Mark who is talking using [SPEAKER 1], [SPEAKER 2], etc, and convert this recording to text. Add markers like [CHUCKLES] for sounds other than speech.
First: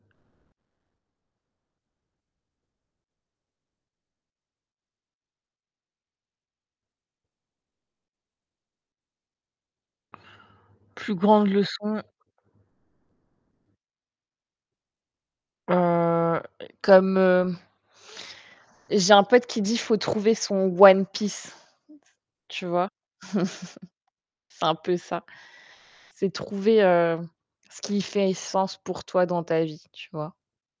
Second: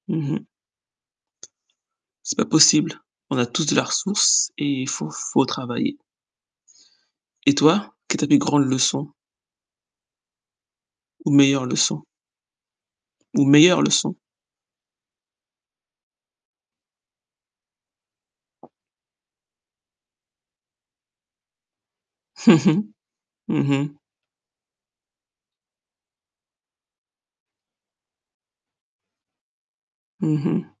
[SPEAKER 1] Mmh mh. C'est pas possible. On a tous de la ressource et il faut faut travailler. Et toi, quelle est ta plus grande leçon?
[SPEAKER 2] [INHALES] Plus
[SPEAKER 1] Ou
[SPEAKER 2] grande
[SPEAKER 1] meilleure leçon?
[SPEAKER 2] leçon
[SPEAKER 1] Ou meilleure leçon?
[SPEAKER 2] heu, comme, heu j'ai un pote qui dit, faut trouver son One Piece. Tu vois? [CHUCKLES]
[SPEAKER 1] [CHUCKLES] Mmh mh.
[SPEAKER 2] C'est un peu ça. C'est trouver, heu, ce qui fait sens pour toi dans ta vie, tu vois?
[SPEAKER 1] Mmh mh.